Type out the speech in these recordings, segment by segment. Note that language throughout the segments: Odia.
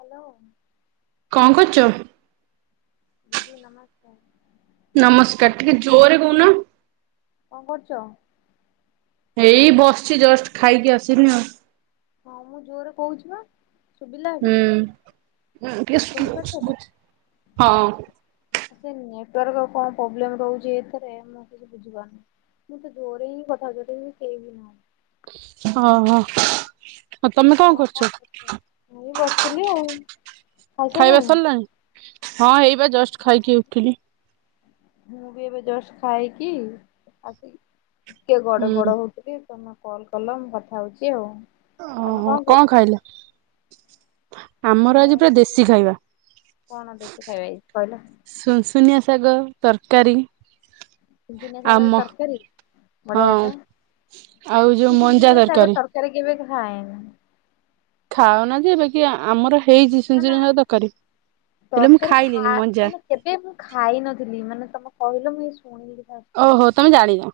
ହାଲୋ। କଣ କରୁଛ? ଦିଦି ନମସ୍କାର। ନମସ୍କାର ଟିକେ ଜୋରେ କହୁନ। କଣ କରୁଚ। ଏଇ ବସିଛି ଜଷ୍ଟ ଖାଇକି ଆସିନି ଆଉ। ହଁ ମୁଁ ଜୋରରେ କହୁଛି ବା। ଶୁଭିଲା ଏବେ ହୁଁ ଟିକେ ସ୍ଲୋ ଶୁଣିପାରୁଛ ତ? ଶୁଗୁଚି ହଁ। ସେ ନେଟୱାର୍କ କଣ ପ୍ରୋବ୍ଲେମ ରହୁଛି ଏଥରେ ମୁଁ କିଛି ବୁଝିପାରୁନିଁ ମୁଁ ତ ଜୋରେ ହିଁ କଥାି ହଉଚି ଏଥି ତ କେହି ନାହାନ୍ତି। ଓୋ ହ। ହଁ ମୁଁ ବି ବସିଥିଲି ଆଉ ଖସିଲାଣି। ଏବେ ଜଷ୍ଟ ଖାଇକି ଉଠିଲି। ମୁଁ ବି ଏବେ ଜଷ୍ଟ ଖାଇକି ଆସି ଲି। ଟିକେ ଗଡ ହୁଁ। ପଡ ହଉଥିଲି। ତମେ କଲ୍ କଲ ମୁଁ କଥା ହେଉଛି ଆଉ। ଓହୋ କଣ ଖାଇଲ। ଆମର ଆଜି ପୁରା ଦେଶୀ ଖାଇବା କଣ ଦେଶୀ ଖାଇବା ହେଇଛି କହିଲ? ସୁ ଶୁନିଆ ଶାଗ। ତରକାରୀ। ଛୁନଛୁନିଆ ଆଉ ସାଗର ମ ତରକାରୀ ବଢିଆ ହଁ ତ ଆଉ ଯୋଉ ମୁଁ ମଞ୍ଜା ଛୁନଛୁନିଆ ସାଗ ତରକାରୀ କେବେ ଖା ଖାଇନି। ଖାଉନା ଯେ ଏ ବାକି ଆମର ହେ ନା ନା ହେଲେ ମୁଁ ତରକାରୀ ଖାଇଲିନି ଖା ମଞ୍ଜା। ମାନେ କେବେ ମୁଁ ଖାଇ ନଥିଲି ମାନେ ତମ କହିଲ ମୁ ଏଇ ଶୁ ଓହୋ ତମେ ଜାଣିନ।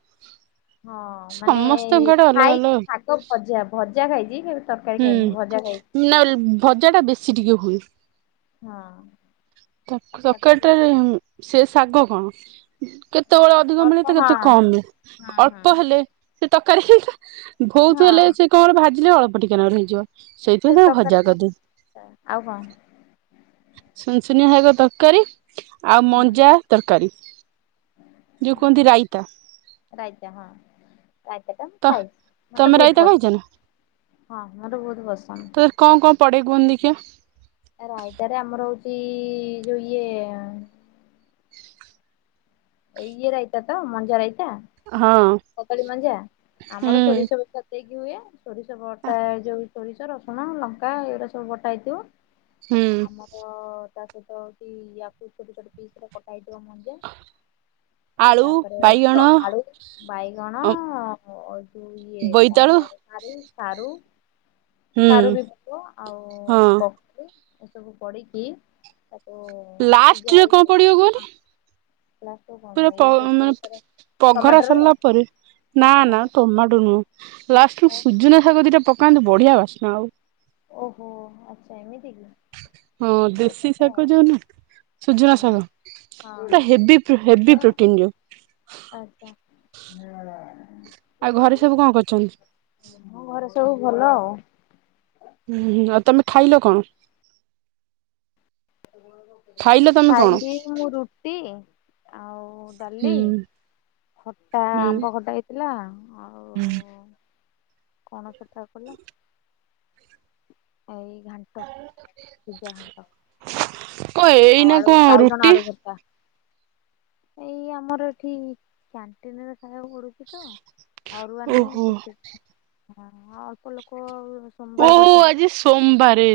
ହଁ ମାନେ ସମସ୍ତଙ୍କ ଆଡେ ଅଲଗା ଖାଇ ଅଲଗା ଚି ସାଗ ଭଜା ଭଜ ଭଜା ଖାଇଛି। ତରକାରୀ ଖାଇନି ଭଜା ଖାଇଛି ହୁଁ ନଏଲେ ଭଜା ଟା ବେଶୀ ଟିକେ ହୁଏ। ହଁ। ତ ତକାରି ତରକାରୀ ଟା ଜ ସେଷ ଶାଗ କଣ କେତେ କେତେବେଳେ ଅଧିକ ଅଳ୍ପ ମିଳେ ତ ହଁ କେତେ କମ ମିଳେ ହଁ ଅଳ୍ପ ହଁ ହେଲେ। ସେ ତକାରୀ ହେଇଲା। ବହୁତ ହେଲେ ହଁ ସେ କଣ ଭାଜିଲେ ଅଳ୍ପ। ପଟିକାନାରେ ର ହେଇଯିବ। ସେଇଥିପାଇଁ ସେ ତାକୁ ତ ଭଜା କରିଦିଏ କରିଟା ଆଉ କଣ? ସୁୁନିଆ ଶାଗ ତରକାରୀ ଆଉ ମଞ୍ଜା ତରକାରୀ। ଯୋଉ ହଁ କୁହନ୍ତି ରାଇତା ହଁ ରାଇତା ହ, ରାଇତା ଟା ମୁଁ ତ ଖାଇଚି ମତେ ତମେ ବହୁତ ରାଇତା ଖାଇଛ ପସନ୍ଦ ନା? ହଁ ମୋର ବହୁତ ତ କଣ କଣ ପଡେ ପସନ୍ଦ କୁହନି ଦେଖିବା ର ରାଇତା ରେ ଆମର ହଉ ଯୋ ଇଏ ଇଏର ଆଇତା ତ ମଞ୍ଜା ରାଇତା? ହଁ କଦଳୀ ମଞ୍ଜା ଆମର ହୁଁ। ସୋରିଷବେସର ଦେଇକି ହୁଏ। ସୋରିଷବଟା ଏ ଯୋଉ ସୋରିଷ ରସୁଣ ଲଙ୍କା ଏଗୁଡା ସବୁ ବଟା ହେଇଥିବ। ହୁଁ ଆମର ତା ସହିତ କି ୟାକୁ ଛୋଟ ଛୋଟ ପିସ ରେ କଟା ହେଇଥିବ। ଏକ ମଞ୍ଜା ଆଳୁ ତାପରେ ବାଇଗଣ ଏକ ଆଳୁ ବାଇଗଣ। ତୁ ଇଏ କଣ ବୋଇତାଳୁ କହନ୍ତି ସାରୁ। ସାରୁ। ହୁଁ ସାରୁ ବି ପକଉ ଆଉ ହଁ ପକେଇ ସବୁ ପଡିକି ତାକୁ ଲାଷ୍ଟରେ କଣ ପଡିବ କୁହନି? ଲାଷ୍ଟ ରେ କଣ ଏସବୁ କରିସାଇଲା ଟମାଟୋ। ସଲାପରେ ନା ନା ଟମାଟୋ ନୁହ। ଲାଷ୍ଟରେ ଆଉ ସୁଜୁନା ଶାଗ ଦିଟା ପକାନ୍ତୁ। ବଢିଆ ବାସନା ଆଉ ଓହୋ ଆଚ୍ଛା ଏମିତି। କି ହଁ ହଉ ଦେଶୀ ତାହେଲେ ଶାଗ ଆଉ ଯଉ ନା ସୁଜୂନା ଶାଗ ହୁଁ। ଏଟା ହେଭି ହେଭି ପ୍ରୋଟିନ ଯୋଉ। ଆଚ୍ଛା ହଁ। ଆଉ ଘରେ ସବୁ କଣ କରୁଚନ୍ତି? ହଁ ଘରେ ସବୁ ଭଲ ଆଉ। ହୁଁ ହୁଁ ଆଉ ତମେ ଖାଇଲ କଣ? ଖାଇଲ ତମେ କଣ? ଖାଇଲି ମୁଁ ରୁଟି। ଆଉ ଡାଲି, ହୁଁ ଖଟା ହୁଁ ଆମ୍ବ ଖଟା ହେଇଥିଲା ଆଉ କଣ କଥା କହିଲ। ଏଇ ଘାଣ୍ଟ ପୂଜା ଘାଣ୍ଟ କଣ ଆଉ ଏଇନା ଆଳୁ କଣ ବାଇଗଣ ରୁଟି ଆଳୁ ଭରତା ଏଇ ଆମର ଏଠି କ୍ୟାଣ୍ଟିନ ରେ ଖାଇବାକୁ ପଡୁଛି ତ ଆରୁଆ ନାଇଁ ଓହୋ ସେଠି ହ ଅଳ୍ପ ଲୋକ ଆଉ। ଓହୋ ଆଜି ସୋମବାରେ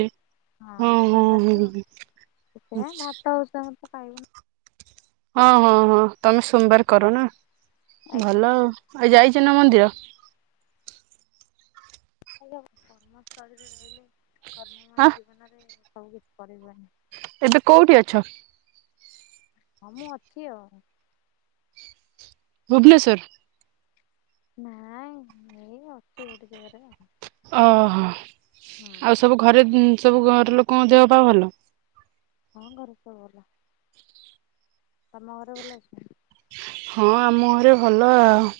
ହଁ ହଁ ସୋମବାର ହଁ ତ ହଁ ଆଚ୍ଛା। ପାଇବୁ। ହଁ ହଁ ହଁ। ତମେ ସୋମବାର କର ନା ଆଜ୍ଞା ଭଲ ଆଉ ଯାଇଛ। ନ ମନ୍ଦିର [unintelligible] କର୍ମମୟ ହଁ ଜୀବନରେ ସବୁ କିଛି କରିବନି। ଏବେ କୋଉଠି ଅଛ। ହଁ ମୁଁ ଅଛି ଆଉ ଭୁବନେଶ୍ଵର ନାଇଁ ଏଇ ଅଛି ଗୋଟେ ଜାଗାରେ ଆ ଓହୋ ଆଉ ସବୁ ଘରେ ସବୁ ଘର ଲୋକଙ୍କ ଦେହ ପା ଭଲ ହଁ ଘରେ ସବୁ ବଲା ତମ ଘରେ ବଲ ଅଛ। ହଁ ଆମ ଘରେ ଭଲ ଆଉ।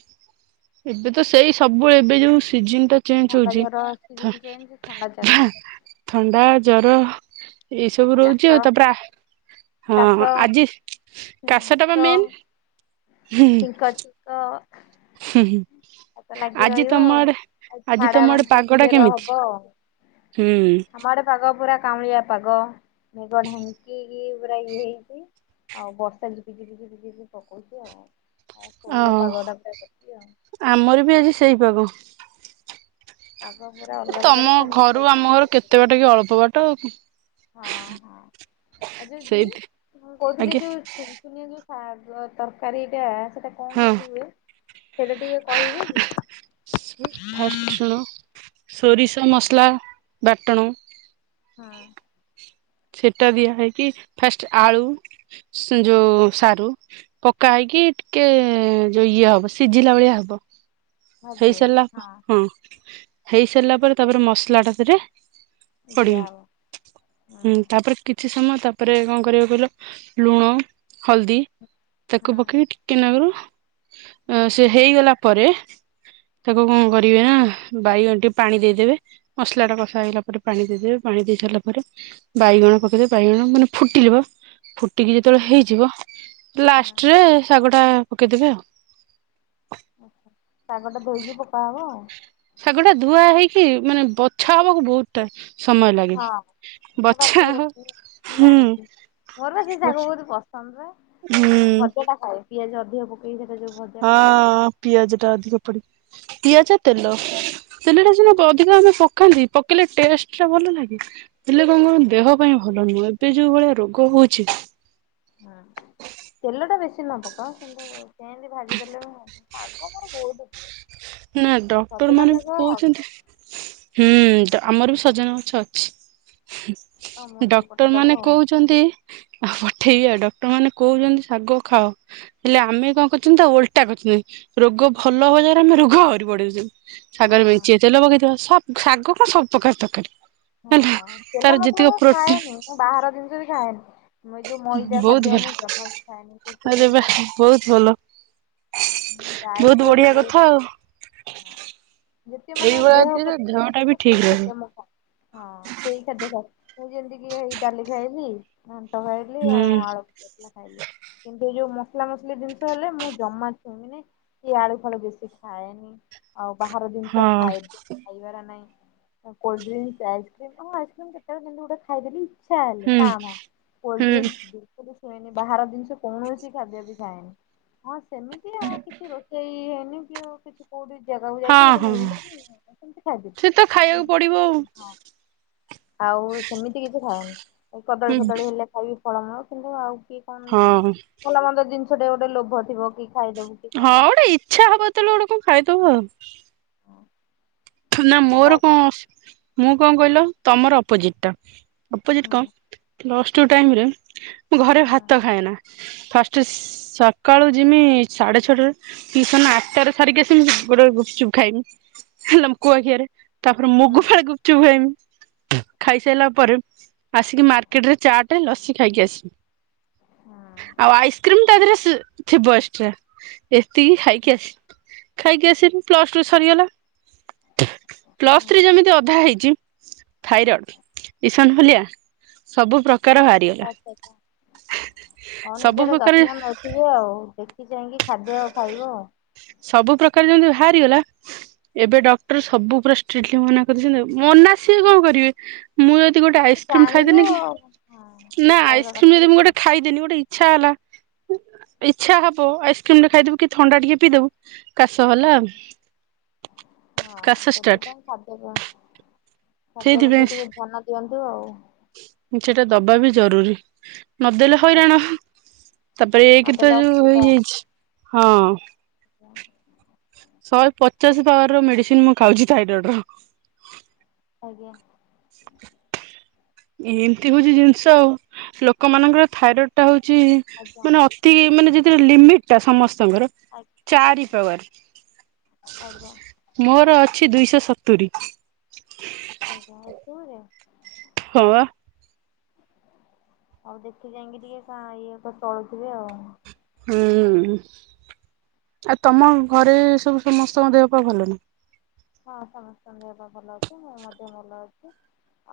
ଏବେ ତ ସେଇ ସବୁବେଳେ ଏବେ ଯୋଉ ସିଜିନ ଚଞ୍ଜ ଥଣ୍ଡା ହଉଛି ଜର ଥ ସିଜିନ ଚେଞ୍ଜ ଥଣ୍ଡା ଜର ଥ ଥଣ୍ଡା ଜର ଏଇସବୁ ରହୁଛି କାଶ ଆଉ ତାପ ହଁ କାଶ ଆଜି କାଶ ଟା ବା ତ ମେନ୍ ହଁ। ଛିଙ୍କ ହୁଁ ହୁଁ। ଆ ତ ଲାଗି ରହିବ ଆ ଆଉ ଆଜି ଝାଡା ତମ ଆଡେ ବାନ୍ତି ପାଗ ଟା ଟିକେ କେମିତି? ରହବ ଆଉ ହୁଁ ଆମ ଗଡେ ପାଗ ପୁରା କାମଳିଆ ପାାଗ ନିବଡ କି ପୁରା ଇଏ ହେଇଛି ଆଉ ବର୍ଷାଝିପିଝିପି ଝିପିଝିପି ପକଉଛି ଆଉ। ଆଉ ଶୋଇଆ ଓହୋ ପାଗଟା ପା କରିିଛି ଆଉ। ଆମର ବି ଆଜି ସେଇ ପାଗ ପାଗ ପୁରା ଅଲଗା ତମ ପ୍ରକାର ଖାଲି ଘରୁ ଖାଇବ ଆମ ଘର ପିବ କେତେ ଶୋଇବ ବାଟ କି ଅଳ୍ପ ବାଟ ଆଉ ହଁ ହଁ ଆଉ ଯ ଦି ସେଇଥି ମୁ କହୁଥିଲି ଆଜ୍ଞା ଯୋଉ ଶୁନ ସୁନିଆ ଶାଗ ତରକାରୀଟା ସେ କଣ ହଁ। କେମତି ହୁଏ। ସେଇଟା ଟିକେ କହିବେ କି? ଫାଷ୍ଟ ନ। ସୋରିଷ ଆଜ୍ଞା ମସଲା ବାଟ୍ ଟାଣୁ। ହଁ। ସେଟା ଦିଆ ହେଇକି ଫାଷ୍ଟ ଆଳୁ ଯୋଉ ସାରୁ ପକା ହେଇକି ଟିକେ ଯୋଉ ଇଏ ହବ, ସିଝିଲା ଭଳିଆ ହବ। ହେଇସାରିଲା ହଁ। ହେଇ ସାରିଲା ପରେ ତାପରେ ମସଲା ଟା ସେରେ ଦିଆହବ। ହଁ ହୁଁ ତାପରେ କିଛି ମ ତାପରେ, କଣ କରିବ କହିଲ? ଲୁଣ, ହଲଦୀ ହଁ ତାକୁ ପକେଇକି ଟିକେ ନାଗରୁ ଅଁ ସେ ହଁ ହେଇଗଲା ପରେ ତାକୁ କଣ କରିବେ ନା, ବାଇଗଣ ଟିକେ ପାଣି ଦେଇଦେବେ। ମସଲା ଟା କଷା ହେଇଲା ପରେ ପାଣି ଦେଇଦେବେ ପାଣି ଦେଇ ସାରିଲା ପରେ ବାଇଗଣ ପକେଇଦେ ବାଇଗଣ ମାନେ ଫୁଟିଲିବ। ଫୁ ଟିକି ଯେତେବେଳେ ହଁ ହେଇଯିବ। ହଁ ଲାଷ୍ଟରେ ଶାଗଟା ପକେଇଦେବେ ଆଉ। ଶାଗଟା ଧୋଇକି ପକା ହବ ଆଉ। ଶାଗ ଟା ଧୁଆ ହେଇକି, ମାନେ ବଛା ହବାକୁ ବହୁତ ଟାଏ ହଁ ସେ ରାତିିକି ହବ ରଖିଛି ମୁଁ ହୁଁ ଜାଣିଛି ମୋର ବା ସେଇ ଶାଗ ବହୁତ ପସନ୍ଦର। ହୁଁ ମୁଁ ଭଜା ଟା ଖାଏ। ପିଆଜ ଅଧିକ ପକେଇରେ ହଁ ପିଆଜ ଟା ଅଧିକ ପଡି ପିଆଜ ତେଲ। ତେଲଟା ସିନା ଦଧିକ ଆମେ ପକାନ୍ତି, ପକେଇଲେ ଟେଷ୍ଟ ଟା ଭଲ ଲାଗେ। ହେଲେ କଣ କହିଲ ଦେହ ପାଇଁ ଭଲ ନୁହଁ। ଏବେ ଯୋଉ ଭଳିଆ ରୋଗ ହଉଛି। ହୁଁ ତେଲଟା ବେସି ନ ପକାଅ। କିନ୍ତୁ, କେମତି ଭାଜିଦେଲେ, ଶାଗ ମୋର ବହୁତ ପ୍ରିୟ। ନା ଡକ୍ଟର ସଜନା ମାନେ ବି ଶାଗ କହୁଛନ୍ତି ହୁଁ, ଡ଼ ଆମର ବି ସଜନା ଗଛ ଅଛି। ହୁ ଆଉ ମୋ ହ ନାଗି ଡକ୍ଟର ପଠେଇଦବ ମାନେ ଆଉ। କହୁଛନ୍ତି ହ ପଠେଇଆ, ଡକ୍ଟର ମାନେ କହୁଛନ୍ତି, ଶାଗ ଖାଅ ହେଲେ ଆମେ କଣ କରିଛନ୍ତି? ତା ଓଲଟା କରିଛନ୍ତି, ରୋଗ ଭଲ ହବାଜାରେ ଆମେ ରୋ ଘରୁ ବଡ଼ଉଛନ୍ ହଁ ସାଗରେ ମେନ୍ଚେ ତେଲ ପକେଇଥିବ। ସବ୍ ଶାଗ କଣ ସବୁ ପ୍ରକାର ତରକାରୀ ହଁ ହେଲା ତାର ତେଲ ମସଲା ଯେତିକ ମୁଁ ପ୍ରୋଟିନ ଖାଏନି ମୁଁ ବାହାର ଜିନିଷ ବି ଖାଏନି ମୁ ଯୋଉ ମଇଦା ବହୁତ ଖାଦ୍ୟ ଭଲ ମୁଁଫା ଖାଏନି ଆରେ ବା ତକୁରିକ ବହୁତ ଭଲ ଖାଏନିାଇ ବହୁତ ବୋଧେ ବଢିଆ ବହୁ କଥା ଆଉ ହଁ ଯେତେ ମାନେ ଏଇଭଳିଆ ଦେହ ଥିଲେ ପ୍ରତି ଦେହ ଟା ବି ସୁସ୍ଥ ଠିକ ସେଇ ରହିବ ଖ ହଁ ସେଇ ଖା ମୁଁ ଯେମିତି କି ଏଇ ଡାଲି ଖାଇଲିି ଭ ଖାଇଲି ହୁଁ ଆଉ ଆଳୁ ଖାଇଲି କିନ୍ତୁ ଏ ଯୋଉ ମସଲା ମସଲି ଜିନିଷ ହେଲେ ମୁଁ ଜମା ଛୁଇଁିନି କି ଆଳୁ ଫଳୁ ବେଶି ଖାଏନି ଆଉ ବାହାର ହଁ ଜିନିଷ ଖାଇଦ ଖାଇବାର ନାହିଁ କୋଲଡ୍ରିଙ୍କ ଆଇକ୍ରିମ ଆସ୍କ୍ରିମ୍ କେତବେଳେେଲି ଗୋଟେ ଖାଇଦେଲି ଚାଲେ ହୁଁ କାମ ହୁଁ କଲଡ୍ରିଙ୍କ ବ ହୁଏନି ବାହାର ଦିନ କୌଣସି ଖାଦ୍ୟ ପଛି ଯାଏନି ହଁ ସେମିତି ଆଉ କିଛି ରୋଷେଇ ହେଇନି କି ଆଉ କିଛି କୋଉଠି ଜାଗାକୁ ହଁ ଯାଇଛି ଗୋଟେ ହଁ ମିଳିଲାନି ସେମି ଖାଦ ସେ ତ ଖାଇବାକୁ ପଡିବ କେତି ହ ଆଉ ସେମିତି କିଛି ଖାଏନି କଦଳୀ ଆଉ କଦଳୀ ହେଲେ ଖାଇ ଫଳମଳ କିନ୍ତୁ ଆଉ କ ହଁ କ ମ ଜିନିଷ ସେଟେ ଗୋଟେ ଲୋଭ ଥିବ କି ଖାଇଦବୁ କି ହଁ କଣ ଗୋଟେ ନହେଲେ ଇଚଛା ହବ ତଲେ ଗୋଟେ କଣ ଖାଇଦବ ଆଉ ନ ମର ଆଉ କ କିଛି ମୁଁ କଣ କହିଲ ତମର ଅପୋଜିଟ ଟା ଅପୋଜିଟ ହୁଁ ହୁଁ କଣ ହୁଁ ଲ ୁ ଟାଇମ ରେ ମୁଁ ଘରେ ଭାତ ଖାଏ ନା ଫାଷ୍ଟ ସକାଳୁ ଯମି ସାଢେ ଛଅଟାରେ ଟିସନ ଆଠଟରେ ସାରିକି ଆସମି ଗୋଟେ ଗୁପଚୁପ୍ ଖାଇମି କୁହାଖଆରେ ତାପରେ ମୁଗୁ ଫା ଗୁପଚୁ ହୁ ଏମି ଖାଇସାରିଲା ପରେ ଆସିକି ମାର୍କେଟ ରେ ଚା ଟା ଲସି ଖାଇକି ଆସିବି ହୁଁ ଆଉ ଆଇସ୍କ୍ରିମ ତା ଦେହରେ ଥିବ ଏକ୍୍ରା ତୁ ଖାଇକି ଆସି ଖାଇକି ଆସିବି ପ୍ଲସ ଟୁ ସରିଗଲା ପ୍ଲସ୍ ଥ୍ରୀ ଯେମିତି ଅଧା ହେଇଛି ଥାଇରଏଡ଼ ଇସନ ଫୁଲିଆ। [inaudible] ଆଛା ଆଛା [inaudible] ହଉ ସବୁ ନିଜର ପ୍ରକାର ଯତ୍ନ ନଉଥିବେ ଆଉ। ଯାଇକି ଖାଦ୍ୟ ଖାଇବ। ସବୁ ପ୍ରକାର ଯେମତି ବାହାରିଗଲା। ଏବେ ଡକ୍ଟର ସବୁ ଷ୍ଟ୍ରିଟଲି ମନା କରିଦେଇଚନ୍ତି। ମନା ସିଏ କଣ କରିବେ। ମୁଁ ଯଦି ଗୋଟେ ହଁ ତୁ ଆଇସ୍କ୍ରିମ ଜାଣିଲୁ ଖାଇଦେନି କି ଆଉ ହଁ ନା ଖାଇବା ଆଇସ୍କ୍ରିମ କଥା ଯଦି ବି ମୁଁ ନୁହଁ। ଗୋଟେ ଖାଇଦେନି ଗୋଟେ ଇ ଇଛା ହେଲା [inaudible] ଇଛା ହବ ଆଇସ୍କ୍ରିମ ଟେ ଖାଇଦବୁ କେ ଥଣ୍ଡା ଟିକେ ପି ଦବୁ। କାଶ ହେଲା। ହଁ କାଶ ଷ୍ଟାର୍ଟ ସେଥିପାଇଁ ଖଦ କ ଖାଦ୍ୟ ସେଇଥିପାଇଁ ପ୍ରତି ଟିକେ ଧ୍ୟାନ ଦିଅନ୍ତୁ ଆଉ। ବା ବି ଜରୁରୀ। ନଦେଲେ ହଇରାଣ ଆଜ୍ଞା ତାପରେ ଏକ ତ ନଦେଲେ ଯୋଉ ଅସୁବିଧା ହେଇଯାଇଛି ହଁ। [inaudible] ଶହେ ପଚାଶ ପାୱାର ମେଡିସିନ ମୁଁ ଖାଉଛି ଥାଇରଏଡର। ଆଜ୍ଞା। ହ ଏମିତି ହଉଛି ଜିନିଷ ଆଉ ଲୋକମାନଙ୍କର ଥାଇରଏଡ ଟା ହଉ ଛି ଆଜ୍ଞା ମାନେ ଅତି ମାନେ ଯି ଲିମିଟ୍ ଟା ସମସ୍ ଆଜ୍ଞା ଚାରି ପାୱାର ଆଜ୍ଞା [inaudible] ମୋର ଅଛି ଦୁଇଶହ ସ ତୁରି ଆଜ୍ଞା ଏତବେଳେ। ହଁବା। [inaudible] ଆଉ ଦେଖି ଚାହିଁକି ଟିକେ ଇଏ ତ ଚଳୁଥିବୁ ଆଉ। ହୁଁ [inaudible] ଆ ତମ ଘରେ ସବୁ ସମସ୍ତଙ୍କ ଦେହ ପା ଭଲନା। ହଁ ସମସ୍ତଙ୍କ ଦେବା ଭଲ ଅଛି ମୁଁ ମଧ୍ୟ ଭଲ ଅଛି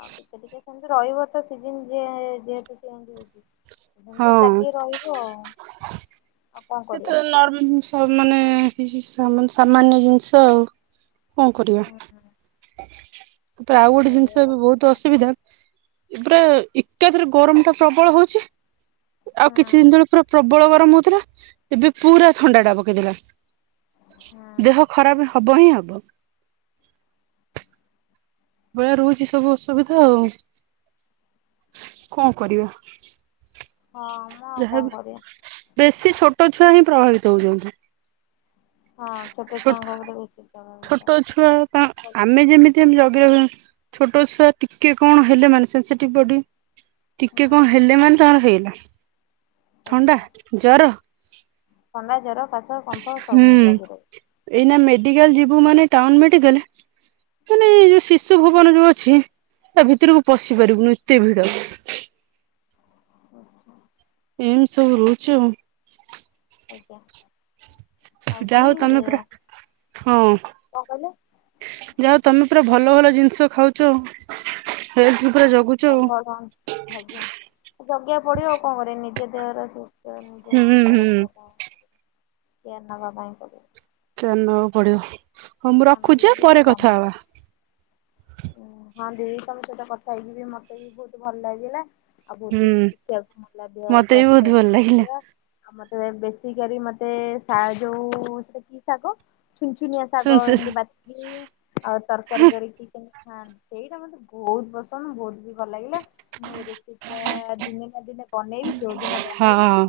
ଆଉ ଟିକେ ଟିକେ ସେମିତି ରହିବ ତ ସିଜିନ ଯେହେତୁ ଚେଞ୍ଜ ହୋଉଚି। ହଁ ଲାଗି ରହିବ ଆଉ ଆ ସେ ତ [unintelligible] ମାନେ କିଛି ସାମନ୍ୟ ଜିନିଷ ଆଉ। କଣ କରିବା। ହୁଁ କିନ୍ତୁ ଆଉ ଗୋଟେ ସେଇଆ ଜିନିଷ ବି ହଉଛି ବହୁତ କଥା ହୁଁ ଅସୁବିଧା। ଏପରା ଏକାଥରେ ଗରମ ଟା ପ୍ରବଳ ହଉଛି। ଆଉ କିଛି ଦିନ ତଳେ ପୁରା ପ୍ରବଳ ଗରମ ଏବେ ପୁରା ଥଣ୍ଡା ଟା ପକେଇଦେଲା। ହୁଁ ଦେହ ଖରାପ ହବ ହିଁ ଆଉ। ସମ୍ଭବ। ଭଳିଆ ରହୁଛି ସବୁ ଅସୁବିଧା ଆଉ କଣ କରିବା। ହଁ ମୁଁ ଆଉ କଣ କରିବା। ସେ ଛୋଟ ଛୁଆ ହିଁ ପ୍ରଭାବିତ ହଉଛନ୍ତି। ହଁ ଛୁଆଙ୍କ ଛୋଟ ଉପରେ ବେଶୀ ପ୍ରଭାବିତ। ଛୋଟ ଛୁଆ ତ ଠିକ୍ କହିଲେ। ଆମେ ଯେମିତି ଆମେ ଜଗେଇବା ହ। ଛୋଟ ଛୁଆ ଟିକେ କଣ ହେଲେ ମାନେ ସେନ୍ସିଟିଭ ବଡି ଟିକେ କଣ ହୁଁ ହେଲେ ମାନେ ତଣ ହେଇଲା। ଆଜ୍ଞା ଥଣ୍ଡା ଜର କାଶ କମ୍ପ ସବୁ ଲାଗେ ଏଇନ ମେ ଲ ଯୁ ମାନ ଟ ମେଡିକା ମାନେ ଯଉ ଶିୁ ଭବନ ଯୋଉ ଅଛି ତା ଭିତରକୁ ପଶି ପାରିବୁନି ଏତେ ଭିଡ। ଆଚ୍ଛା। ଏମିତି ସବୁ ରହୁଛୁ ଆଉ। ଆଜ୍ଞା। ଆଉ ଯାହା ବି ହଉ ତମେ ପୁରରା ହଁ କଣ କହିଲେ ଯା ହଉ ତମେ ପୁରା। ଭଲ ଭଲ ଜିନିଷ ଖାଉଛ ଫ ଭଲ ଆଜ୍ଞା ଜଗିବାକୁ ପଡିବ ଆଉ କଣ କରରେ ନିଜେ। ତାରଶ। ହୁଁ ଯୟପ ତ ହୁଁ। ରଖ ଏ ନା ବାପାଇଁ କ କେ ନେବାକୁ ପଡିବ। ହଁ ମୁଁ ନ ନେଲେ ରଖୁଛି ପରେ କଥା ହବା। ଓ ହଁ ଦିଦି ତମ ସହିତ କଥା ହେଇକି ବି ମତେ ବି ବହୁତ ଭଲ ଲାଗିଲା। ଆଉ ଭହୁତ ହୁଁ ଚିକିତ୍ସାକୁ ମ ଦେ ମତେ ବି ସଵାସ୍ଥ୍ୟ ବହୁତ ଭଲ ଲାଗିଲା। କେ ଆମ ବିକା ମତେ ଯୋଉ କି ଶାଗ ଛୁନ ଛୁନିଆ ଶୁଣ ଶାଗ ଶୁ ଏମିତି ବାଛିକି ଆଉ ତରକାରୀ କରିକି। ହଁ ସେଇଟା ମତେ ବହୁତ ପସନ୍ଦ ବହୁତ ବି ଭଲ ଲାଗିଲା ମୁଁ ଏଇ ରେସିପି ଟା ଦିନେ ନା ଦିନେ ବନେଇବି। ଯଉଦିନ ବନେଇବି ହଁ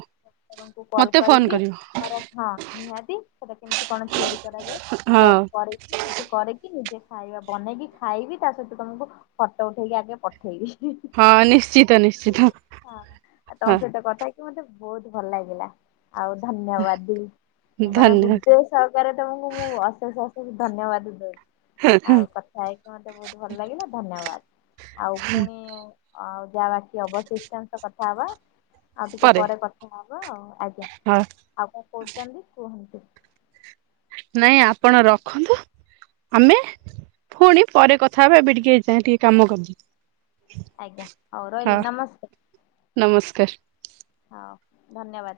କଲ ମତେ ଫୋନ କରିବି କରିବ ତାର ହଁ ନିହାତି। ସେଇଟା କେମିତି କଣ ତିଆରି। ସେ ହଁ ପରେ କି କିଛି। ନିଜେ ଖାଇବା ବନେଇକି। ଖାଇବି ତା ସହିତ ତମକୁ ଫଟୋ ଉଠେଇକି ଆଗେ ପଠେଇବି। ହଁ ନିଶ୍ଚିତ ନିଶ୍ଚିତ ହଁ ଆଉ ତମ ହଁ। ସହିତ କଥା ମତେ ହେଇକି ବହୁତ ଭଲ ଲାଗିଲା। ଆଉ ଧନ୍ୟବାଦ ଦେବି, ତା ମାନେ ଧନ୍ୟବାଦ ହୃଦୟ ସହକାରେ ତମକୁ ମୁଁ ଅଶେଷ ଅଶେଷ ଧନ୍ୟବାଦ ଦଉ ଆଉ କଥା ହେଇ ମତେ ବହୁତ ଭଲ ଲାଗିଲା ଧନ୍ୟବାଦ। ଆଉ ପୁଣି ଯାହା ବାକି ଅବଶିଷ୍ଟାନଶ କଥାବା। ଆଉ ଟିକେ ପରେ କଥା ହବ। ହବା ଆ ଆଜ୍ଞା ହଁ ଆଉ କଣ କହୁଚନ୍ତି କୁହନ୍ତୁ? ନାଇଁ ଆପ ପଣ ରଖନ୍ତୁ। ଆମେ ପୁଣି ପରେ କଥା ହବା ଏବେ ଟିକେ ହେଇଯାଏ ଟିକେ କାମ କରିଦିଏ। ଆଜ୍ଞା ହଉ ରହିଲି ନମସ୍କାର। ନମସ୍କାର। ହ ଧନ୍ୟବାଦ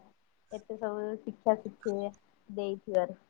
ଏତେ ସବୁ ଶିକ୍ଷା ଶିକ୍ଷା ଦେଇଥିବାରୁ।